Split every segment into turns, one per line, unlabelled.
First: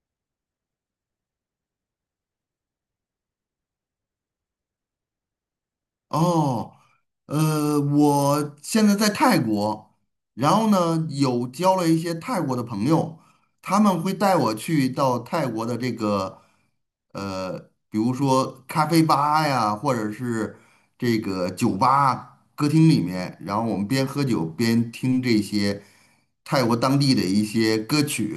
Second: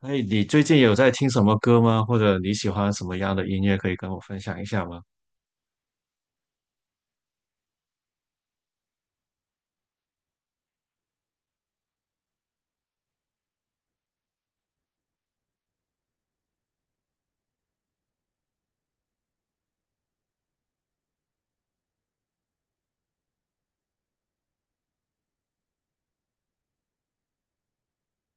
哎，你最近有在听什么歌吗？或者你喜欢什么样的音乐，可以跟我分享一下吗？
哦，我现在在泰国。然后呢，有交了一些泰国的朋友，他们会带我去到泰国的这个，呃，比如说咖啡吧呀，或者是这个酒吧、歌厅里面，然后我们边喝酒边听这些泰国当地的一些歌曲。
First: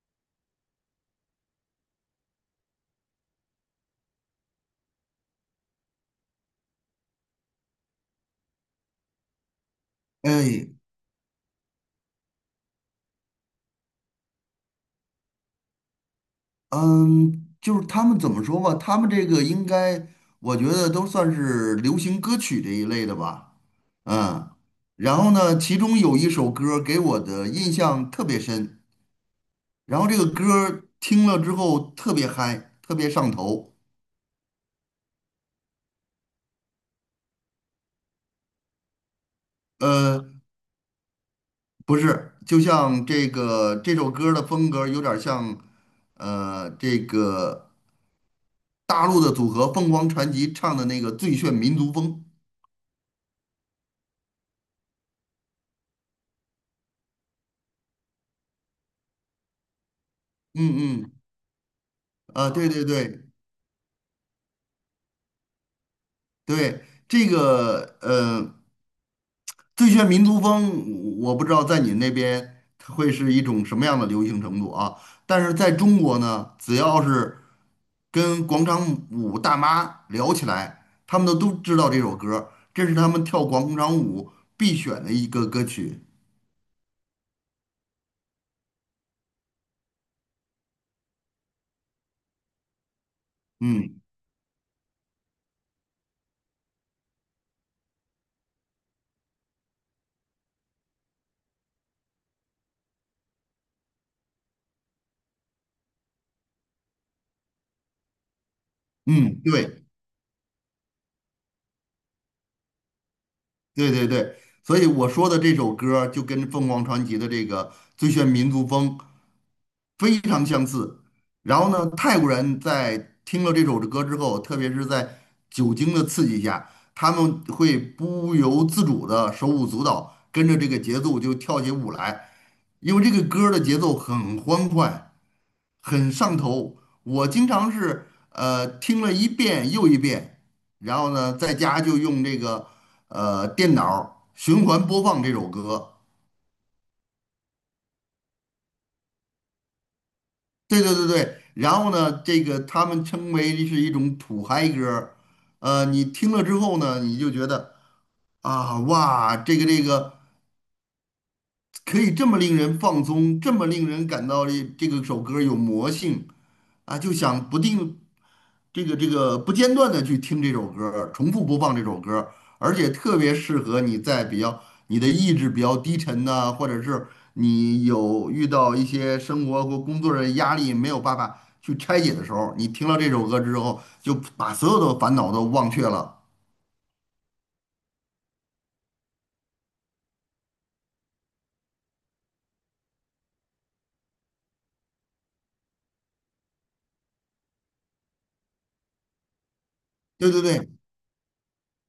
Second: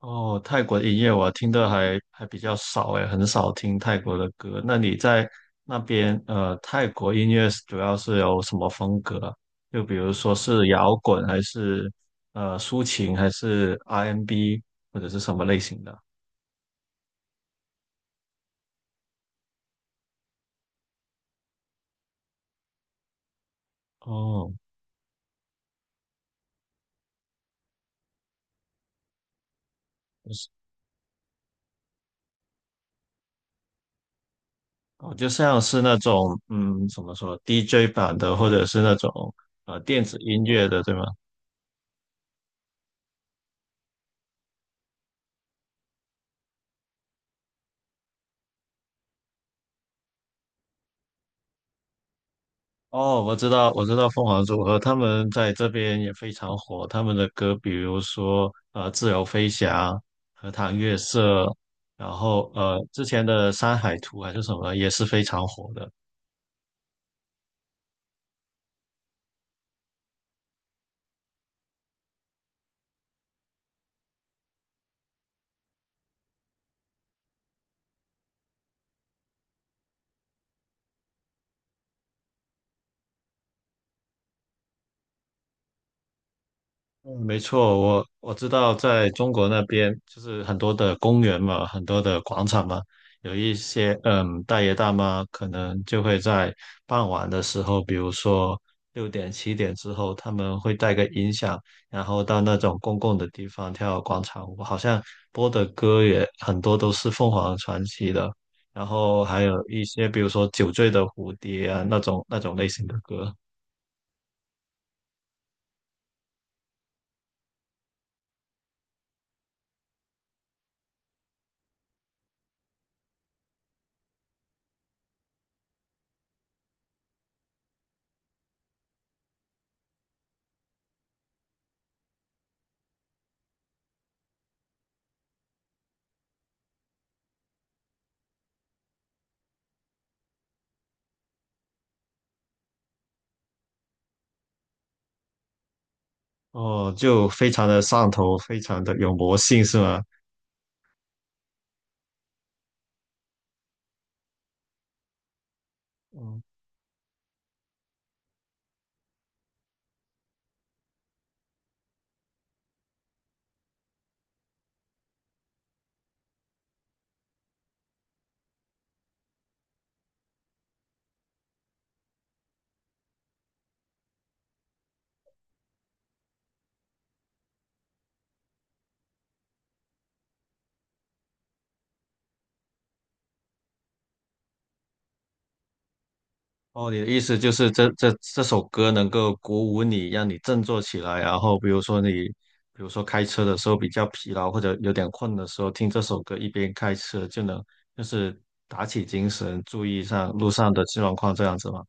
哦，泰国的音乐我听的还比较少，哎，很少听泰国的歌。那你在那边，泰国音乐主要是有什么风格啊，就比如说是
哎，
摇滚，还是抒情，还是 R&B，或者是什么类型的？
嗯，就是他们怎么说吧，他们这个应该，我觉得都算是流行歌曲这一类的吧。嗯，
哦，
然后呢，其中有一首歌儿给我的印象特别深，然后这个
就
歌
是
儿听了之后特别嗨，特别上头。
哦，就像是那种怎么说 DJ 版的，或者是那种电子
呃，
音乐的，对吗？
不是，就像这个这首歌儿的风格有点儿像，这个大陆的组合凤凰传奇唱的那个《最炫民族风》。
哦，我知道，我知道凤凰组合，他们在这边也非常火。他们的歌，比如说《自由飞翔》《荷塘
嗯
月
嗯，
色》，然后
啊，对对
之
对，
前的《山海图》还是什么，也是非常火的。
对，这个最炫民族风，我不知道在你那边它会是一种什么样的流行程度啊。但是在中国呢，只要是跟广场舞大妈聊起来，他们都知道这首歌儿，这是他们跳广场舞必选的一个歌曲。
嗯，没错，我知道，在中国那边就是很多的公园嘛，很多的广场嘛，有一些
嗯
大爷大妈可能就会在傍晚的时候，比如说6点7点之后，他们会带个音响，然后到那种公共的地方跳广场舞，好像播的歌也很多都是凤凰传奇的，然后
嗯，
还有一
对
些比如说酒醉的蝴蝶啊那种类型的歌。
对对对，所以我说的这首歌儿就跟凤凰传奇的这个《最炫民族风》非常相似。然后呢，泰国人在听了这首歌之后，特别是在酒精的刺激下，他们会不由自主的手舞足蹈，跟着这个节奏就跳起舞来。因为这个歌儿的节奏很欢快，很上头。我经常是听了一遍又一遍，然后呢，在家就用这个电脑儿循环播放这首歌。
哦，就非常的上头，非常的有魔性，是吗？
对对对对，然后呢，这个他们称为是一种土嗨歌儿。你听
嗯，
了之后呢，你就觉得啊，哇，这个可以这么令人放松，这么令人感到这个首歌有魔性啊，就想不定这个不间断的去听这首歌儿，重复播放这首歌儿。而且特别适合你在比较，你的意志比较低沉呐、或者是你有遇到一些生活或工作的压力没有办法去拆解的时候，你听了这首歌之后，就把所有的烦恼都忘却了。
哦，你的意思就是这首歌能够鼓舞你，让你振作起来，然后比如说开车的时候比较疲劳或者有点困的时候，听这首歌一边开车就能就是打起精神，注意上
对对
路
对，
上的状况这样子吗？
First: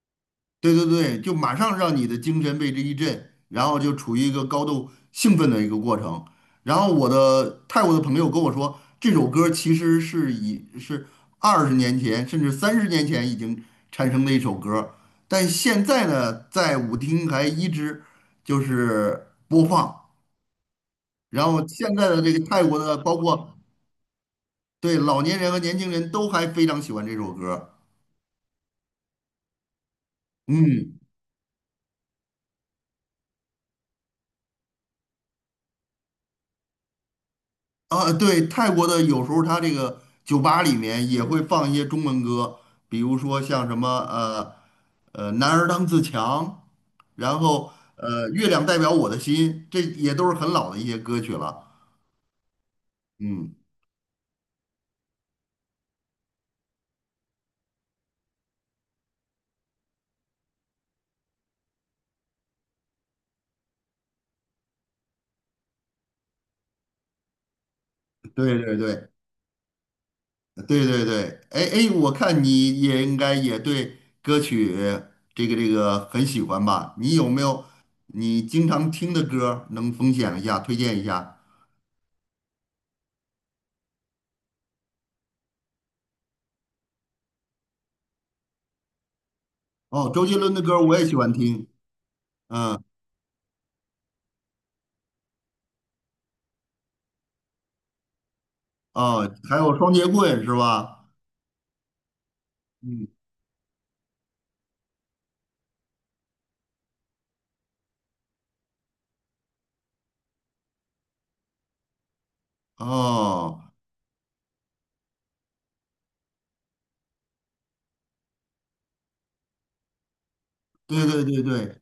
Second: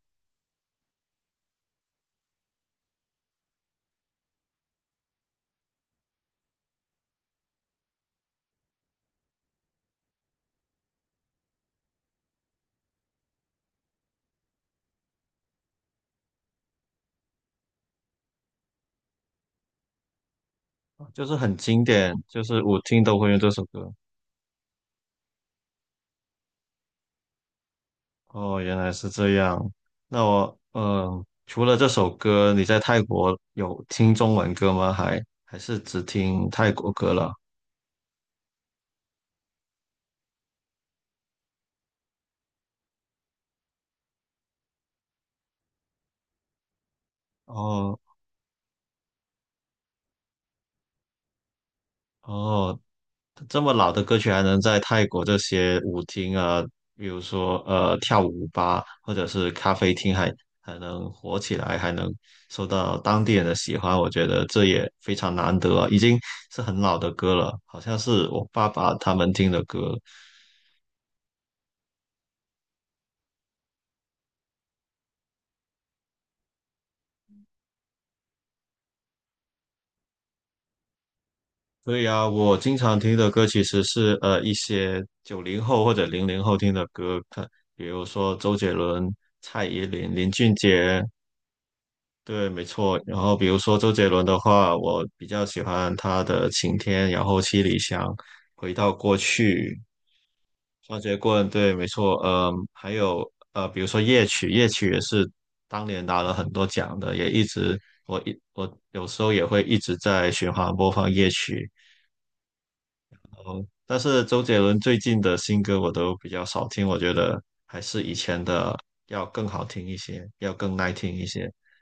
对对对，就马上让你的精神被之一振，然后就处于一个高度兴奋的一个过程。然后我的泰国的朋友跟我说，这首歌其实是20年前甚至30年前已经产生的一首歌，但现在呢，在舞厅还一直就是播放。
啊就是
然
很
后
经
现在
典，
的这
就
个
是
泰国
我
的，
听都
包
会用这
括
首歌。
对老年人和年轻人都还非常喜欢这首歌。
哦，原来是这样。那我，
嗯，
除了这首歌，你在泰国有听中文歌吗？还是只听泰国歌了？
啊，对，泰国的有时候他这个酒吧里面也会放一些中文歌，比如说像什么呃“男儿当自强”，然后
哦
“月亮代表我的心”，这也都是很老的一些歌曲了。
哦，
嗯，
这么老的歌曲还能在泰国这些舞厅啊，比如说跳舞吧，或者是咖啡厅还能火起来，还能受到当地人的喜欢，我觉得这也非常难得啊，已经是很老的歌了，好像是我
对
爸
对
爸
对
他们听的歌。
对对对，哎哎，我看你也应该也对歌曲这个很喜欢吧？你有没有你经常听的歌儿能分享一下、推荐一下？
所以啊，我经常听的歌其实是一些90后或者00后听的歌，比如说周杰伦、蔡依
哦，
林、
周
林
杰
俊
伦的歌儿我
杰，
也喜欢听。
对，没错。然后比如说周杰伦的话，我比较喜欢他的《晴天》，然后《七里香》、回到过
哦，还有
去、
双节棍是
双
吧？
截棍，对，没错。嗯，还
嗯，
有比如说夜曲，夜曲也是当年拿了很多奖的，也一直我有时候也会一直在循环播放夜曲。
哦，
但是周杰伦最近的新歌我都比较少听，我觉得还是以前的要更好听一些，要更耐
对
听
对
一
对
些。
对，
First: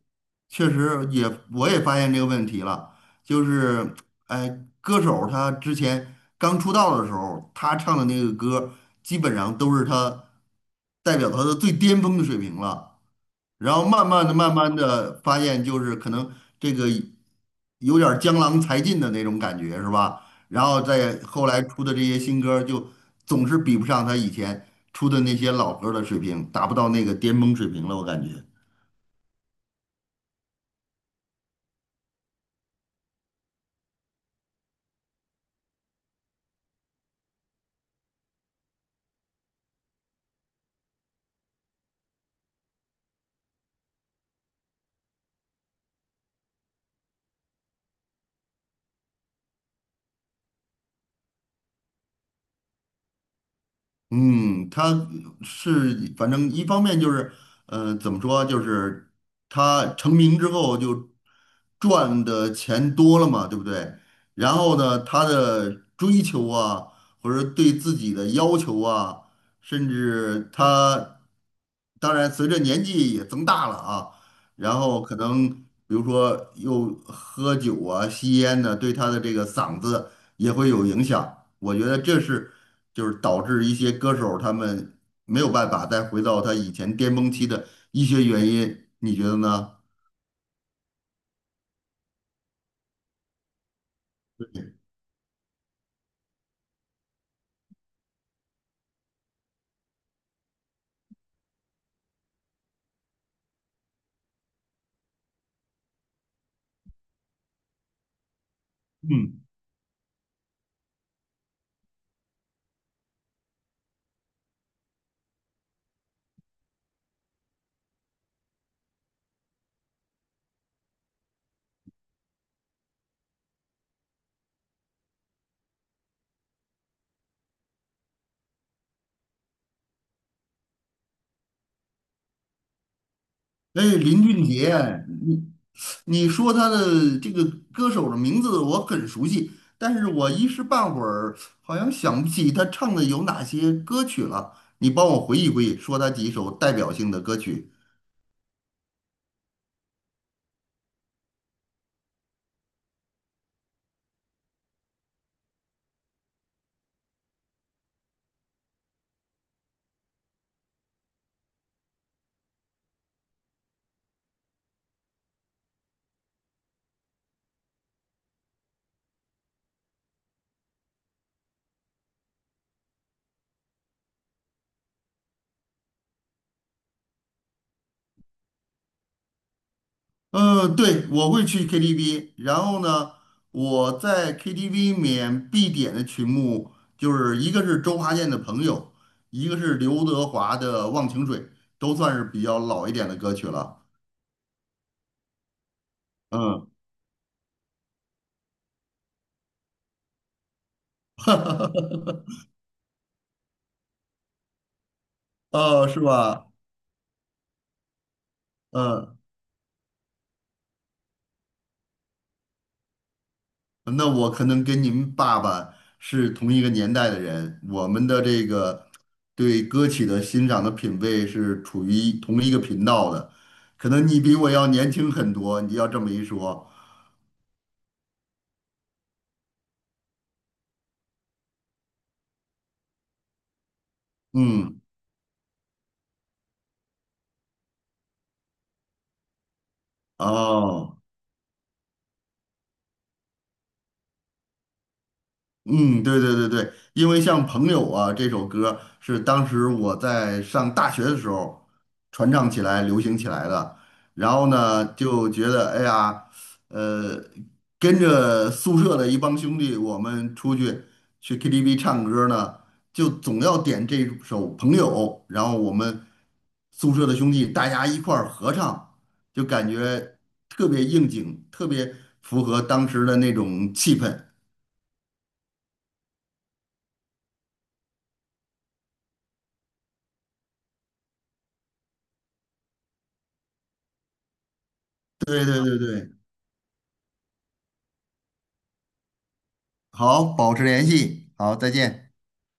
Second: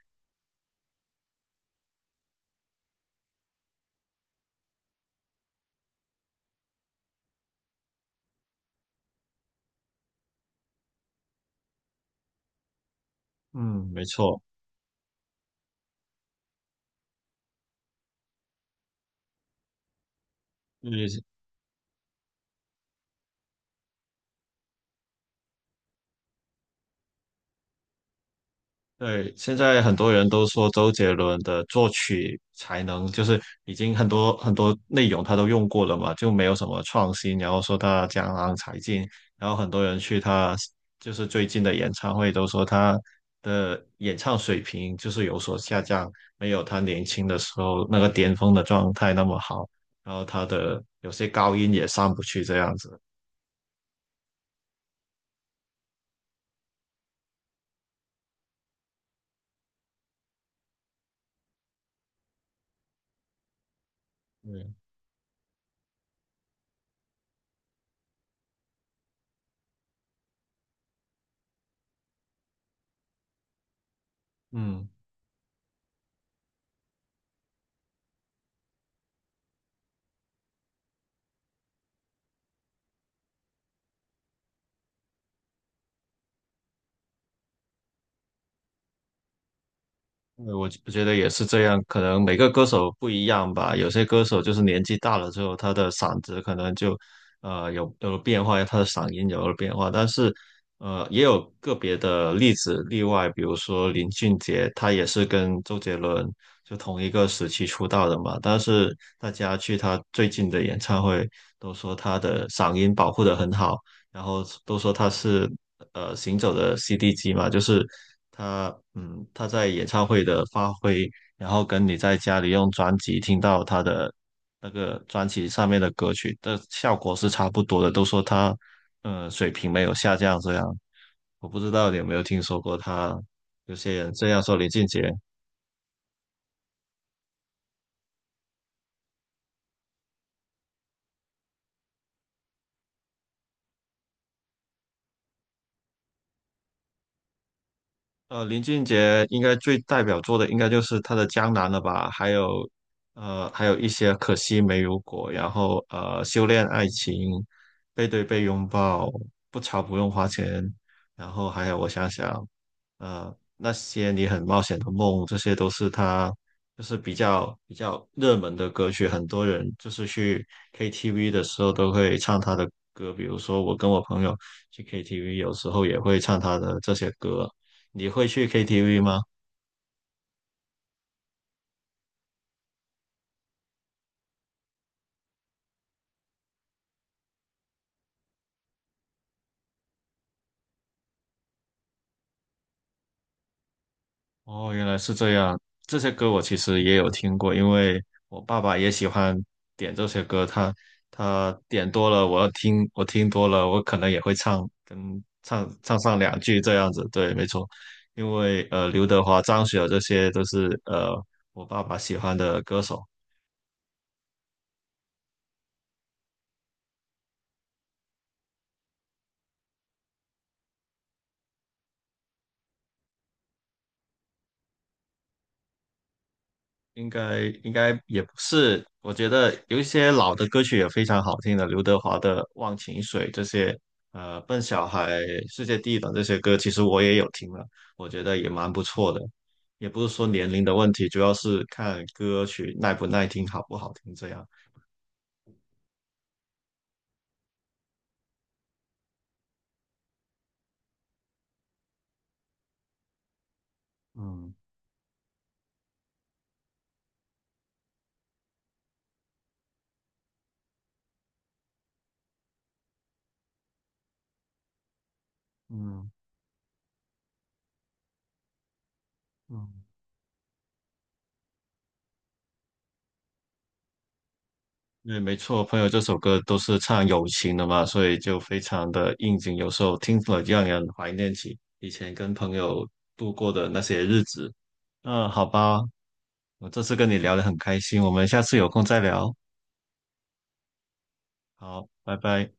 确实也，我也发现这个问题了，就是，哎，歌手他之前刚出道的时候，他唱的那个歌，基本上都是代表他的最巅峰的水平了。然后
嗯，没
慢慢的、
错。
慢慢的发现，就是可能这个有点儿江郎才尽的那种感觉，是吧？然后再
嗯，
后来出的这些新歌，就总是比不上他以前出的那些老歌儿的水平，达不到那个巅峰水平了，我感觉。
对，现在很多人都说周杰伦的作曲才能就是已经很多很多内容他都用过了嘛，就没有什么创新。然后说他江郎才尽，然后很多人去他就是最近的演唱会都说他的演唱水平就是有所下降，没有他年轻的时候那个巅峰的状态那么好。然后他的有些高音也上不去这样子。
嗯，他是反正一方面就是，怎么说，就是他成名之后就赚的钱多了嘛，对不对？然
对。
后呢，他的追求啊，或者对自己的要求啊，甚至他，当然随着年纪也增大了啊，然
嗯。
后可能比如说又喝酒啊、吸烟呢、对他的这个嗓子也会有影响。我觉得这是就是导致一些歌手他们没有办法再回到他以前巅峰期的一些原因，你觉得呢？
对，我觉得也是这样，可能每个歌手不一样吧。有些歌手就是年纪大了之后，他的嗓子可能就有了变化，他的嗓音有了变化。但是也有个别的例子例外，比如说林俊杰，他也是跟周杰伦就同一个时期出道的嘛。但是大
嗯，
家去他最近的演唱会，都说他的嗓音保护的很好，然后都说他是行走的 CD 机嘛，就是。他在演唱会的发挥，然后跟你在家里用专辑听到他的那个专辑上面的歌曲的效果是差不多的，都说他水平没有下降这样。我不知道你有没有听说过他
哎，林
这样
俊
说林
杰，
俊杰。
你你说他的这个歌手的名字我很熟悉，但是我一时半会儿好像想不起他唱的有哪些歌曲了。你帮我回忆回忆，说他几首代表性的歌曲。
林俊杰应该最代表作的应该就是他的《江南》了吧，还有，还有一些《可惜没如果》，然后修炼爱情》、《背对背拥抱》、《不潮不用花钱》，然后还有我想想，呃，那些你很冒险的梦，这些都是他就是比较比较热门的歌曲，很多人就是去 KTV 的时候都会唱他的歌，比如说我跟我朋友去 KTV,有时候也会唱他的这些歌。你会去 KTV 吗？
嗯，对,我会去 KTV,然后呢，我在 KTV 里面必点的曲目就是一个是周华健的《朋友》，一个是刘德华的《忘情水》，都算是比较老一点的歌曲了。
哦，原来是这样。这些歌我其
嗯，
实也有听过，因为我爸爸也喜欢点这些歌，他点多了，我听多了，我可能也会唱，跟唱
哦，
唱
是
上两
吧？
句这样子。对，没错，因为刘
嗯，
德华、张学友这些都是我爸爸喜欢的歌手。
那我可能跟您爸爸是同一个年代的人，我们的这个对歌曲的欣赏的品味是处于同一个频道的，可能你比我要年轻很多，你要这么一说，
应该也不是，我觉得有一些老的歌曲也非常好听的，刘德华的《忘情水》这些，笨
嗯。
小孩》《世界第一等》这些歌，其实我也有听了，我觉得也蛮不错的。也不是说年龄的问
哦，
题，主要是看歌曲耐不耐听、好不好听这样。
嗯，对对对对，因为像《朋友》啊这首歌是当时我在上大学的时候传唱起来、流行起来的，然后
嗯
呢就觉得哎呀，呃，跟着宿舍的一帮兄弟，我们出去 KTV 唱歌呢，就总要点这首《朋友》，然后我们
嗯
宿舍的兄弟大家一块儿合唱，就感
嗯。
觉特别应景，特别符合当时的那种气氛。
对，没错，朋友这首歌都是唱友情的嘛，所以就非常的应景，有时候听了让人怀念起以前跟朋友度过的那些日子。那好
对对对
吧，
对，
我这次跟你聊得很开心，我们下次有空再聊。
好，保持联系，好，再
好，
见。
拜拜。